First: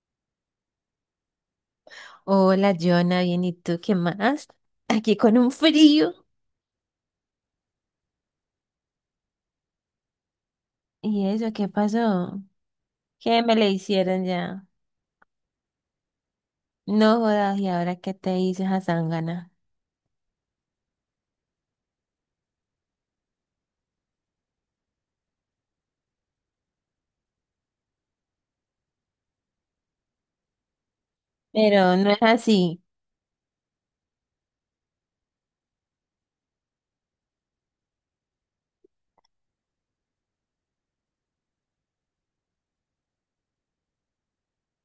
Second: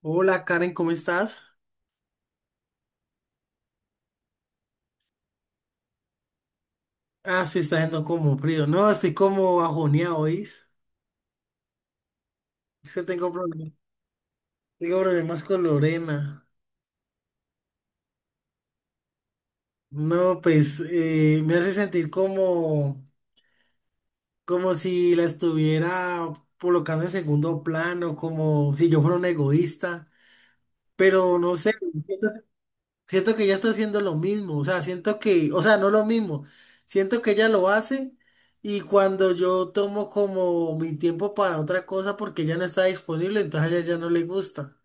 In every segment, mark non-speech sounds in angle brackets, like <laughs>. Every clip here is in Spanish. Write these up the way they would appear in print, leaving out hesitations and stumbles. Hola Karen, ¿cómo estás? Hola, Jonah, bien, ¿y tú qué más? Aquí con un frío. Ah, sí, está yendo como frío. No, estoy como bajoneado, ¿oís? ¿Y eso qué pasó? Es que tengo ¿Qué me le problemas, hicieron ya? Tengo problemas con Lorena. No jodas, ¿y ahora qué te hizo esa zángana? No, pues me hace sentir como, como si la estuviera colocando en segundo plano, como si yo fuera un egoísta. Pero no sé, Pero no es siento así, Siento que ella está haciendo lo mismo, o sea, siento que, o sea, no lo mismo, siento que ella lo hace y cuando yo tomo como mi tiempo para otra cosa porque ella no está disponible, entonces a ella ya no le gusta.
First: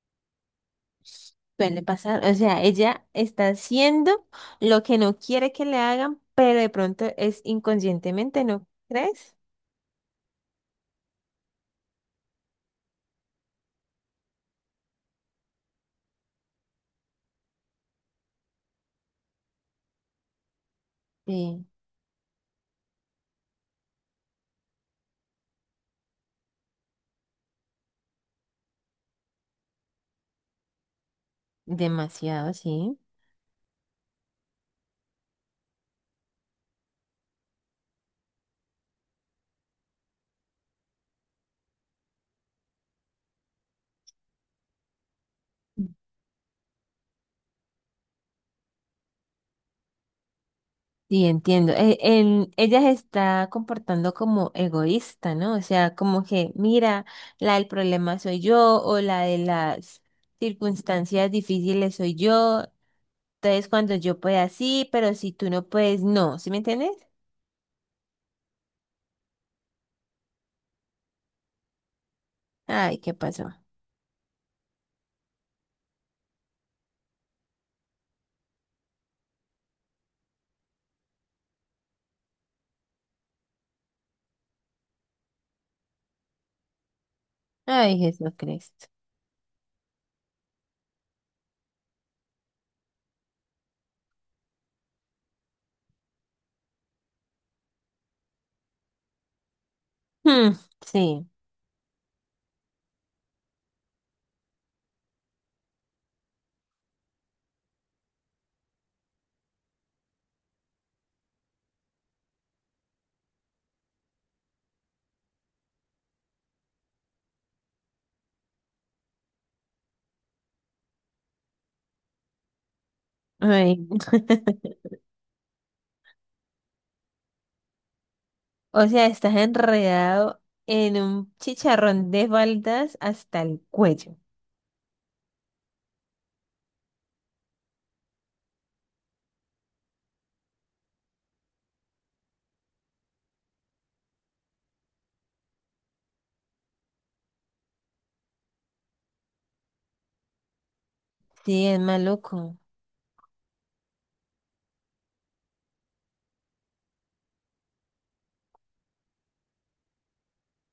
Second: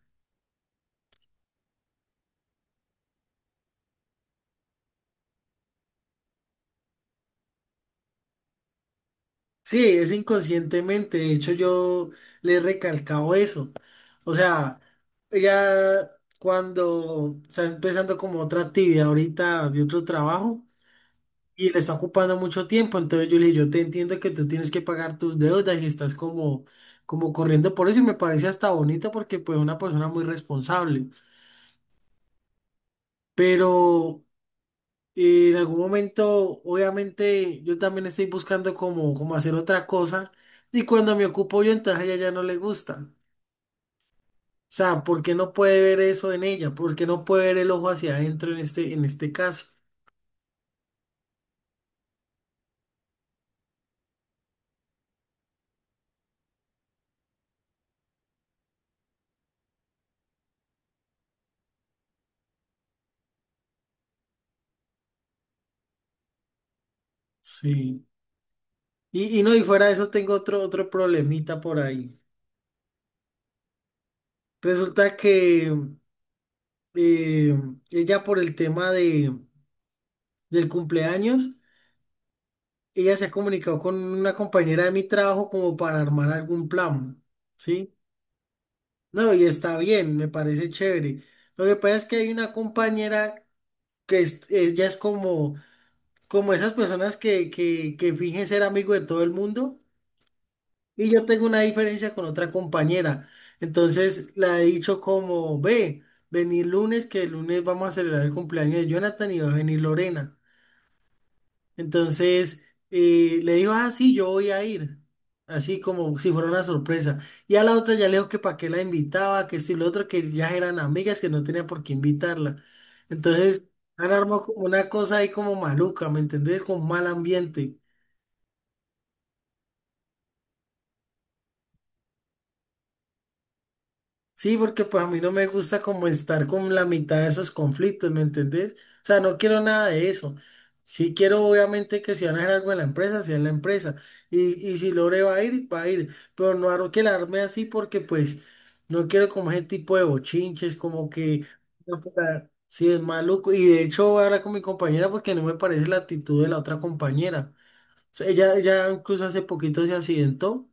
suele pasar. O sea, ella está haciendo lo que no quiere que le hagan, pero de pronto es inconscientemente, ¿no crees? Sí, es inconscientemente, de hecho yo le he recalcado eso. O sea, ella cuando está empezando como otra actividad ahorita de otro trabajo. Sí, Y le está ocupando mucho tiempo. Entonces yo le dije, yo te entiendo que tú tienes que pagar tus deudas y estás como, como corriendo por eso y me parece hasta bonito porque pues una persona muy responsable. demasiado, sí. Pero en algún momento, obviamente, yo también estoy buscando como, como hacer otra cosa y cuando me ocupo yo, entonces a ella ya no le gusta. O sea, ¿por qué no puede ver eso en ella? ¿Por qué no puede ver el ojo hacia adentro en este caso? Sí, entiendo. Ella se está comportando como egoísta, ¿no? O sea, como que, mira, la del problema soy yo o la de las circunstancias difíciles soy yo. Entonces, cuando yo pueda, sí, pero si tú no puedes, no. ¿Sí me entiendes? Sí. Y no, y fuera de eso tengo otro, otro problemita por ahí. Ay, ¿qué pasó? Resulta que eh, ella por el tema de, del cumpleaños, ella se ha comunicado con una compañera de mi trabajo como para armar algún plan, ¿sí? Ay, Jesucristo. No, y está bien, me parece chévere. Lo que pasa es que hay una compañera ella es como, como esas personas que fingen ser amigo de todo el mundo. Hmm, Y yo sí. tengo una diferencia con otra compañera. Entonces la he dicho como, ve, venir lunes, que el lunes vamos a celebrar el cumpleaños de Jonathan y va a venir Lorena. Entonces le digo, ah, sí, yo voy a ir. Así como si fuera una sorpresa. Y a la otra ya le digo que para qué la invitaba, que si lo otro, que ya eran amigas, que no tenía por qué invitarla. Entonces Ay. han armado como una cosa ahí como maluca, ¿me entendés? Con mal ambiente. O sea, estás enredado en un chicharrón de faldas hasta el cuello. Sí, porque pues a mí no me gusta como estar con la mitad de esos conflictos, ¿me entendés? O sea, no quiero nada de eso. Sí quiero obviamente que si van a hacer algo en la empresa, sea en la empresa. Y si Lore va a ir, va a ir. Pero no quiero quedarme así porque pues no quiero como ese tipo de bochinches, como que Sí, es no, maluco. sí es maluco. Y de hecho voy a hablar con mi compañera porque no me parece la actitud de la otra compañera. O sea, ella incluso hace poquito se accidentó.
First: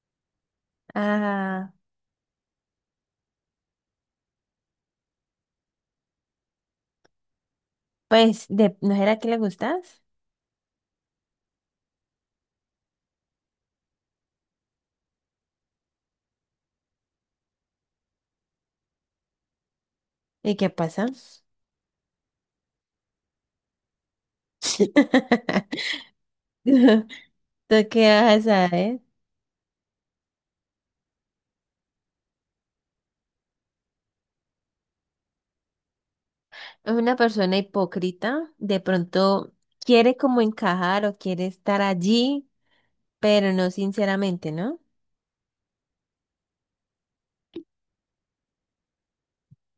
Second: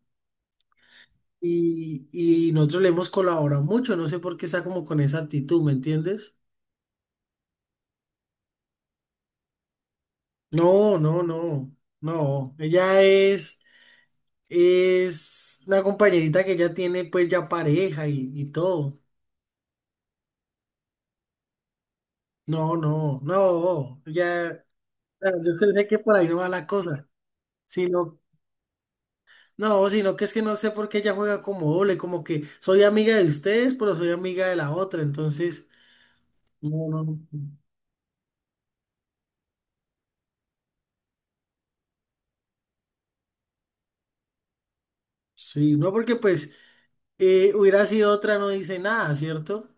Ah. Y nosotros le hemos colaborado mucho, no sé por qué está como con esa actitud, ¿me entiendes? Pues, de, ¿no era que le gustas? No, no, no, no. Es una compañerita que ya tiene pues ya pareja y todo. ¿Y qué pasa? No, no, no, ya, ah, yo <laughs> pensé que por ahí no va la cosa, ¿Tú qué sino, vas a saber? no, sino que es que no sé por qué ella juega como doble, como que soy amiga de ustedes, pero soy amiga de la otra, entonces, no, Es no, una no. persona hipócrita, de pronto quiere como encajar o quiere estar allí, pero no sinceramente, ¿no? Sí, no, porque pues... hubiera sido otra, no dice nada, ¿cierto?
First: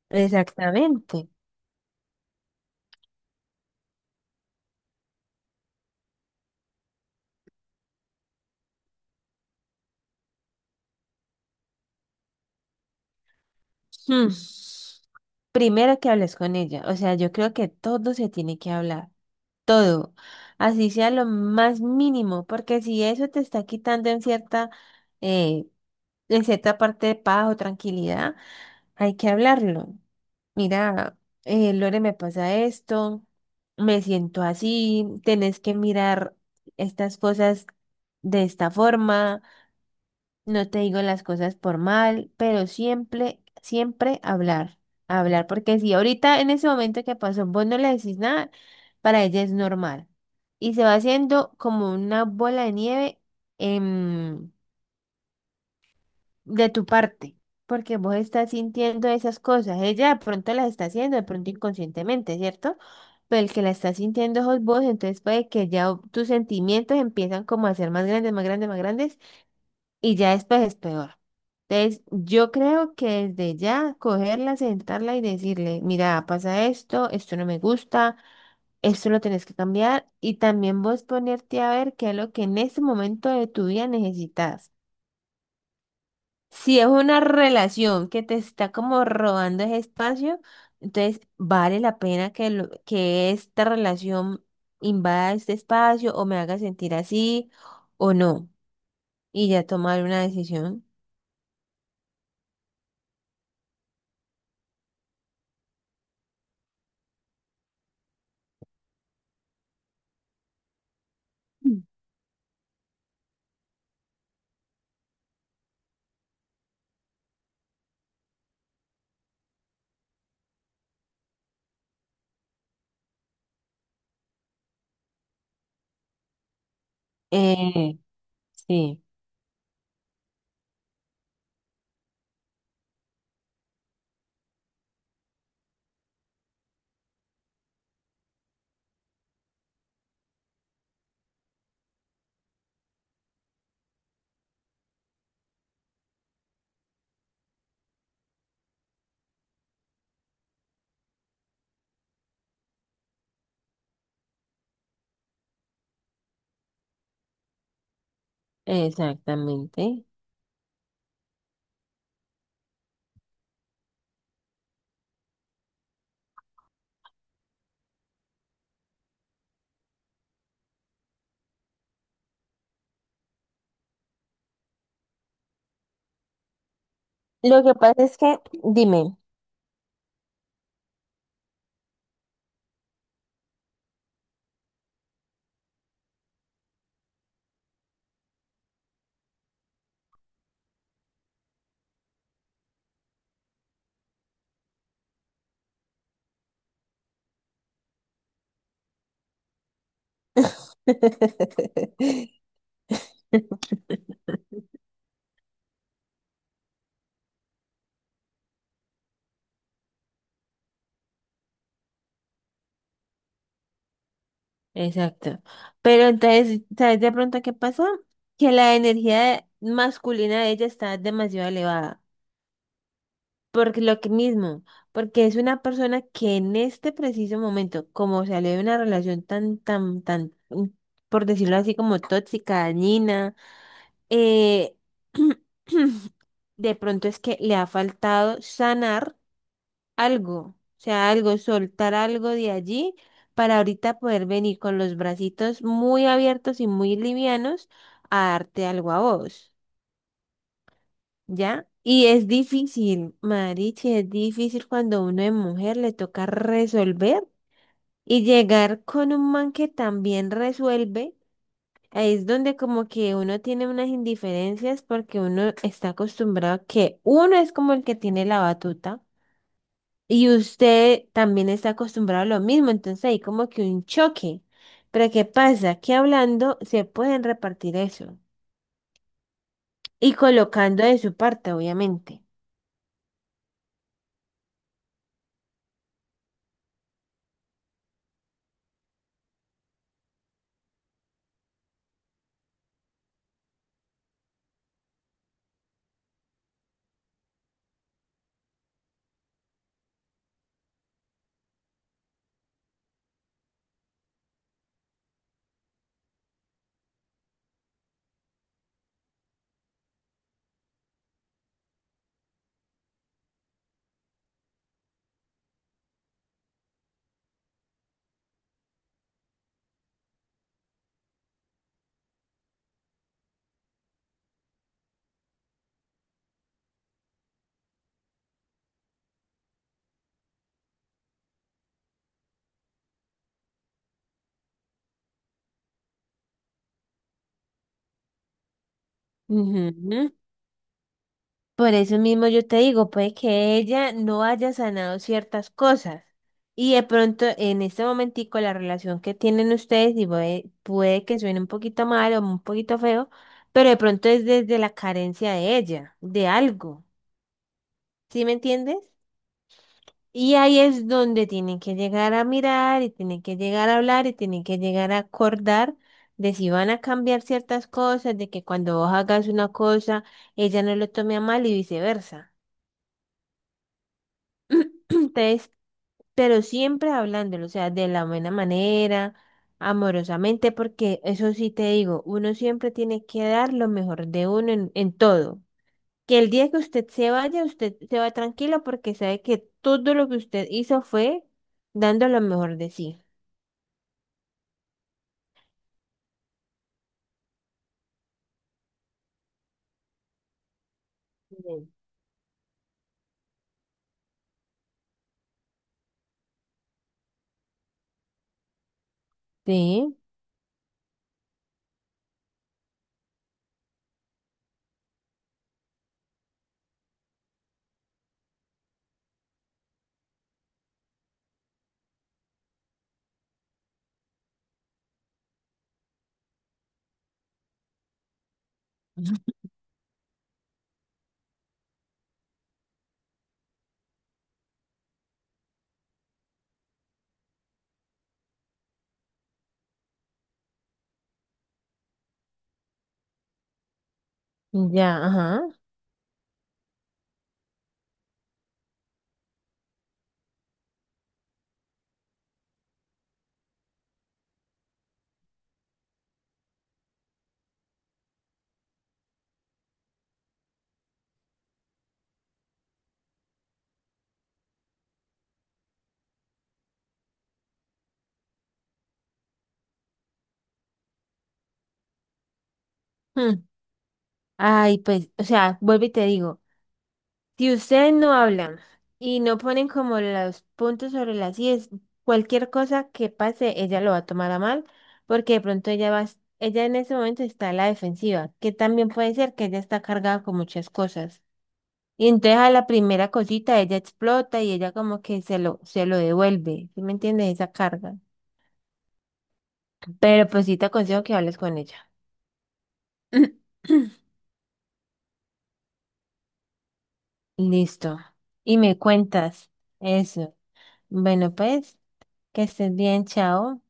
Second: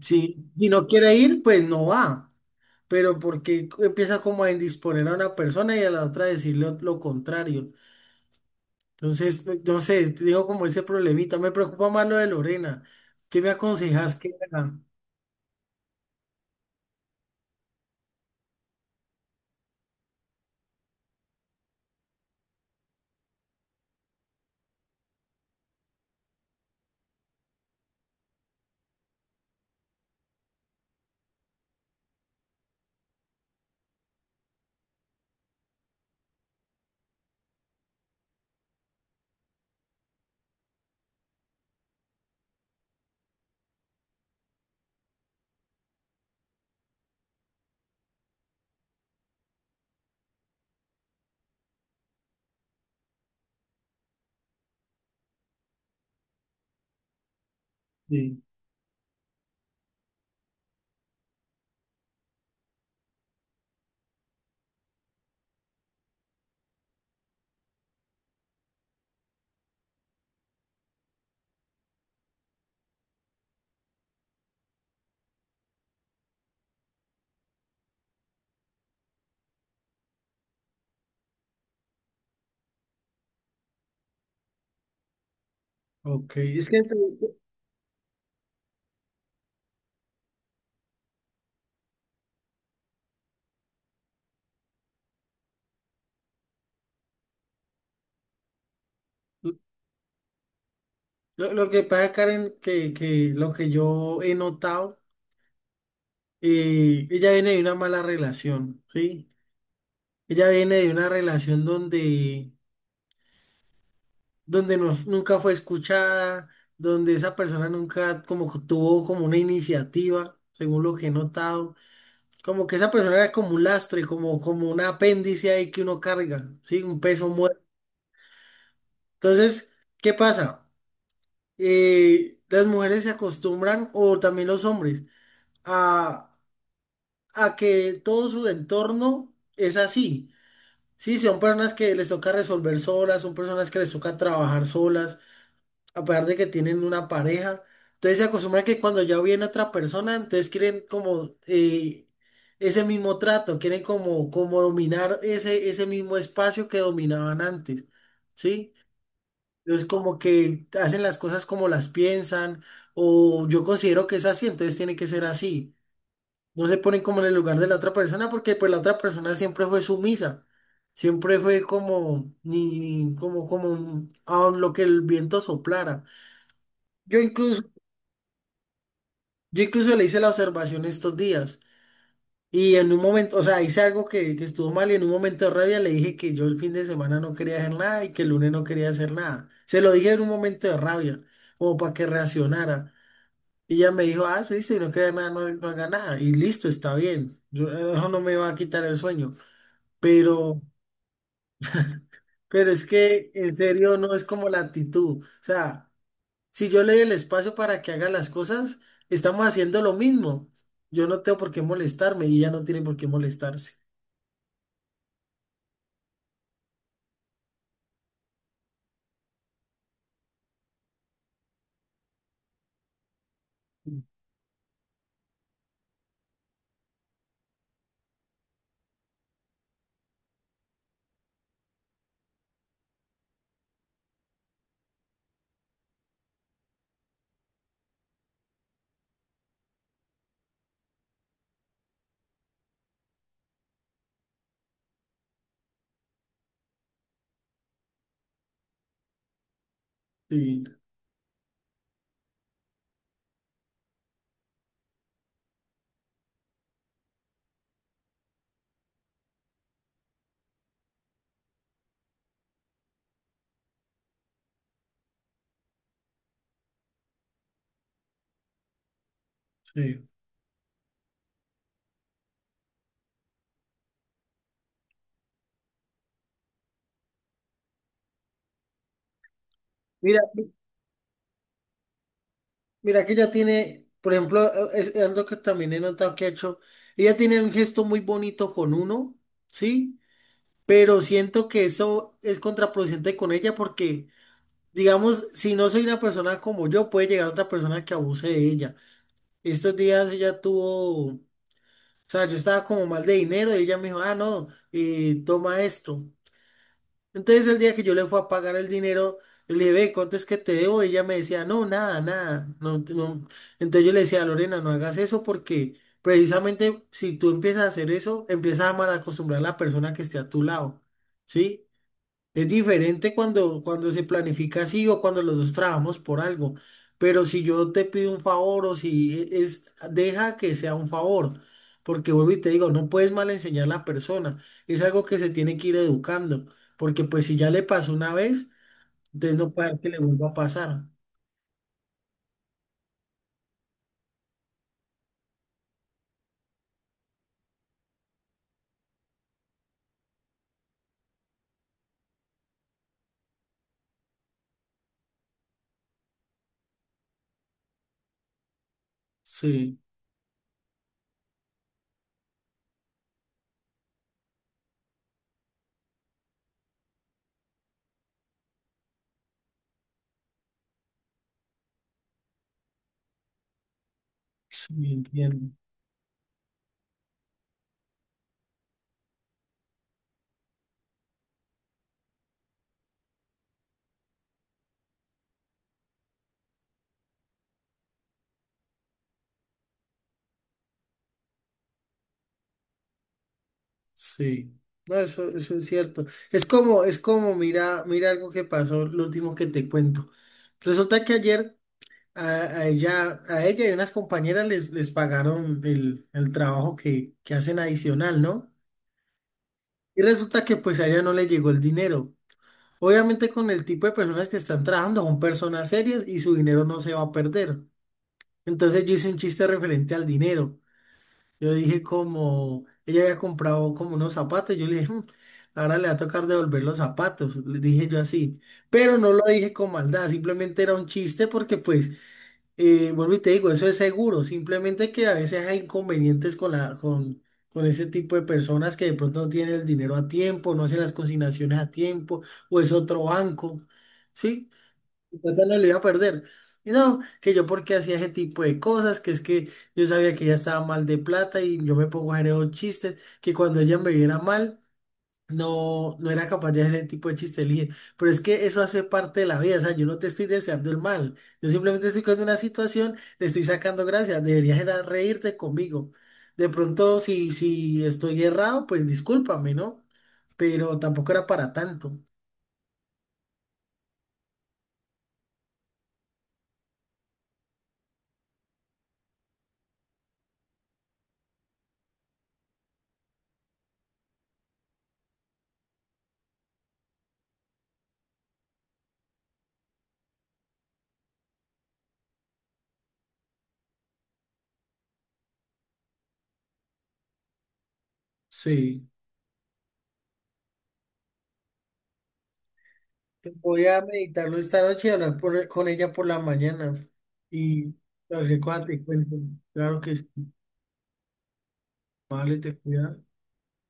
Sí, si no quiere Exactamente. ir, pues no va. Pero porque empieza como a indisponer a una persona y a la otra decirle lo contrario. Entonces, no sé, te digo como ese problemita. Me preocupa más lo de Lorena. ¿Qué me aconsejas Hmm. que haga? Primero que hables con ella, o sea, yo creo que todo se tiene que hablar, todo, así sea lo más mínimo, porque si eso te está quitando eh, en cierta parte de paz o tranquilidad, hay que hablarlo. Mira, Lore, me pasa esto, me siento así, tenés que mirar estas cosas de esta forma, no te digo las cosas por mal, pero siempre, siempre hablar, hablar, porque si ahorita en ese momento que pasó vos no le decís nada, para ella es normal. Y se va haciendo como una bola de nieve de tu parte, porque vos Sí, estás sintiendo esas cosas. Ella de pronto las está haciendo, de pronto inconscientemente, ¿cierto? Pero el que la está sintiendo sos vos, entonces puede que ya tus sentimientos empiezan como a ser más grandes, más grandes, más grandes, y ya después es peor. Entonces, yo creo que desde ya cogerla, sentarla y decirle, mira, pasa esto, esto no me gusta, esto lo tenés que cambiar, y también vos ponerte a ver qué es lo que en este momento de tu vida necesitas. ok. Si es una relación que te está como robando ese espacio, entonces vale la pena que, que esta relación invada este espacio o me haga sentir así o no. Y ya tomar una decisión. Lo que pasa, Karen, que lo que yo he notado, ella viene de una mala relación, ¿sí? Ella viene de una relación Mm. donde donde nunca fue escuchada, donde esa persona nunca como que tuvo como una iniciativa, según lo que he notado. Como que esa persona era como un lastre, como, como un apéndice ahí que uno carga, ¿sí? Un peso muerto. Eh, sí, Entonces, ¿qué pasa? Las mujeres se acostumbran, o también los hombres, a, a que todo su entorno es así. Sí, son personas que les toca resolver solas, son personas que les toca trabajar solas. Aparte de que tienen una pareja, entonces se acostumbran que cuando ya viene otra persona, entonces quieren como ese mismo trato, quieren como, como dominar ese, ese mismo espacio que dominaban antes, ¿sí? Entonces exactamente. como que hacen las cosas como las piensan, o yo considero que es así, entonces tiene que ser así. No se ponen como en el lugar de la otra persona porque pues la otra persona siempre fue sumisa. Siempre fue como, ni, como, como, a lo que el viento soplara. Yo incluso Lo que pasa es que, dime. Yo incluso le hice la observación estos días y en un momento, o sea, hice algo que estuvo mal y en un momento de rabia le dije que yo el fin de semana no quería hacer nada y que el lunes no quería hacer nada. Se lo dije en un momento de rabia, como para que reaccionara. Y ella me dijo, ah, sí, si no quería nada, no, no haga nada. Y listo, está bien. Yo, eso no me va a quitar el sueño. Pero, <laughs> pero es que en serio no es como la actitud. O sea... Si yo le doy el espacio para que haga las cosas, estamos haciendo lo mismo. Yo no tengo por qué molestarme y ella no tiene por qué molestarse. Exacto. Pero entonces, ¿sabes de pronto qué pasó? Que la energía masculina de ella está demasiado elevada. Por lo que mismo, porque es una persona que en este preciso momento, como salió de una relación tan, tan, tan, por decirlo así, como tóxica, dañina, eh, <clears throat> de pronto es que le ha faltado sanar algo, o sea, algo, soltar algo de allí para ahorita poder venir con los bracitos muy abiertos y muy livianos a darte algo a vos. Sí, ¿Ya? Y es difícil, Marichi, es difícil cuando uno es mujer le toca resolver y llegar con un man que también resuelve. Ahí es donde como que uno tiene unas indiferencias porque uno está acostumbrado a que uno es como el que tiene la batuta sí. y usted también está acostumbrado a lo mismo, entonces hay como que un choque. Pero ¿qué pasa? Que hablando se pueden repartir eso y Mira, mi- colocando de su parte, obviamente. mira que ella tiene, por ejemplo, es algo que también he notado que ha hecho. Ella tiene un gesto muy bonito con uno, ¿sí? Pero siento que eso es contraproducente con ella porque, digamos, si no soy una persona como yo, puede llegar otra persona que abuse de ella. Estos días ella tuvo O sea, yo estaba como mal de dinero y ella me dijo, ah, no, toma esto. Entonces el día que yo le fui a pagar el dinero, yo le dije, ve, ¿cuánto es que te debo? Y ella me decía, no, nada, nada. No, no". Entonces yo le decía, Lorena, no hagas eso porque precisamente si tú empiezas a hacer eso, empiezas a malacostumbrar a la persona que esté a tu lado, ¿sí? Es diferente cuando, cuando se planifica así o cuando los dos trabajamos por algo. Pero si yo te pido un favor o si es, deja que sea un favor. Porque vuelvo y te digo, no puedes mal enseñar a la persona. Es algo que se tiene que ir educando. Porque pues si ya le pasó una vez, entonces no puede Ujú. dar que le vuelva a pasar. Por eso mismo yo te digo, puede que ella no haya sanado ciertas cosas y de pronto en este momentico la relación que tienen ustedes y puede que suene un poquito mal o un poquito feo, pero de pronto es desde la carencia de ella, de algo, ¿sí me entiendes? Sí, Y ahí es donde tienen que llegar a mirar y tienen que llegar a hablar y tienen que llegar a acordar de si van a cambiar ciertas cosas, de que cuando vos hagas una cosa, ella no lo tome a mal y viceversa. sí, entiendo. Entonces, pero siempre hablándolo, o sea, de la buena manera, amorosamente, porque eso sí te digo, uno siempre tiene que dar lo mejor de uno en todo. Que el día que usted se vaya, usted se va tranquilo porque sabe que todo lo que usted hizo fue dando lo mejor de sí. Sí. No, eso es cierto. Es como, mira, mira algo que pasó, lo último que te cuento. Resulta que ayer Bien. A, a ella y unas compañeras les pagaron el trabajo que hacen adicional, ¿no? Sí, Y resulta que pues a ella no le llegó el dinero. Obviamente con el tipo de personas que están trabajando son personas serias y su dinero no se va a perder. Entonces yo hice un chiste referente al dinero. Yo le dije como, ella había comprado como unos zapatos, yo le dije, "Mm, ahora le va a tocar devolver los zapatos, le dije yo así. Pero no lo dije con maldad, simplemente era un chiste porque pues... vuelvo y te digo, eso es seguro, simplemente que a veces hay inconvenientes con la, con ese tipo de personas que de pronto no tienen el dinero a tiempo, no hacen las consignaciones a tiempo, o es otro banco, ¿sí? ya, Plata ajá. no lo iba a perder. Y no, que yo porque hacía ese tipo de cosas, que es que yo sabía que ella estaba mal de plata y yo me pongo a hacer esos chistes, que cuando ella me viera mal, no, no era capaz de hacer ese tipo de chiste, le dije, pero es que eso hace parte de la vida, o sea, yo no te estoy deseando el mal, yo simplemente estoy con una situación, le estoy sacando gracias, deberías era reírte conmigo. De pronto, si, si estoy errado, pues discúlpame, ¿no? Pero tampoco era para tanto. Mm. Ay, pues, o sea, vuelvo y te digo. Si ustedes no hablan y no ponen como los puntos sobre las íes, cualquier cosa que pase, ella lo va a tomar a mal, porque de pronto ella va, ella en ese momento está a la defensiva, que también puede ser que ella está cargada con muchas cosas. Y entonces a la primera cosita ella explota y ella como que se lo devuelve, ¿sí me entiendes? Esa carga. Sí. Pero pues sí te aconsejo que hables con ella. Voy a <clears throat> meditarlo esta noche y hablar con ella por la mañana. Y Listo. cualquier Y cosa me te cuento. cuentas Claro que sí, eso. Bueno, pues, vale, que te estés bien, cuidas. chao.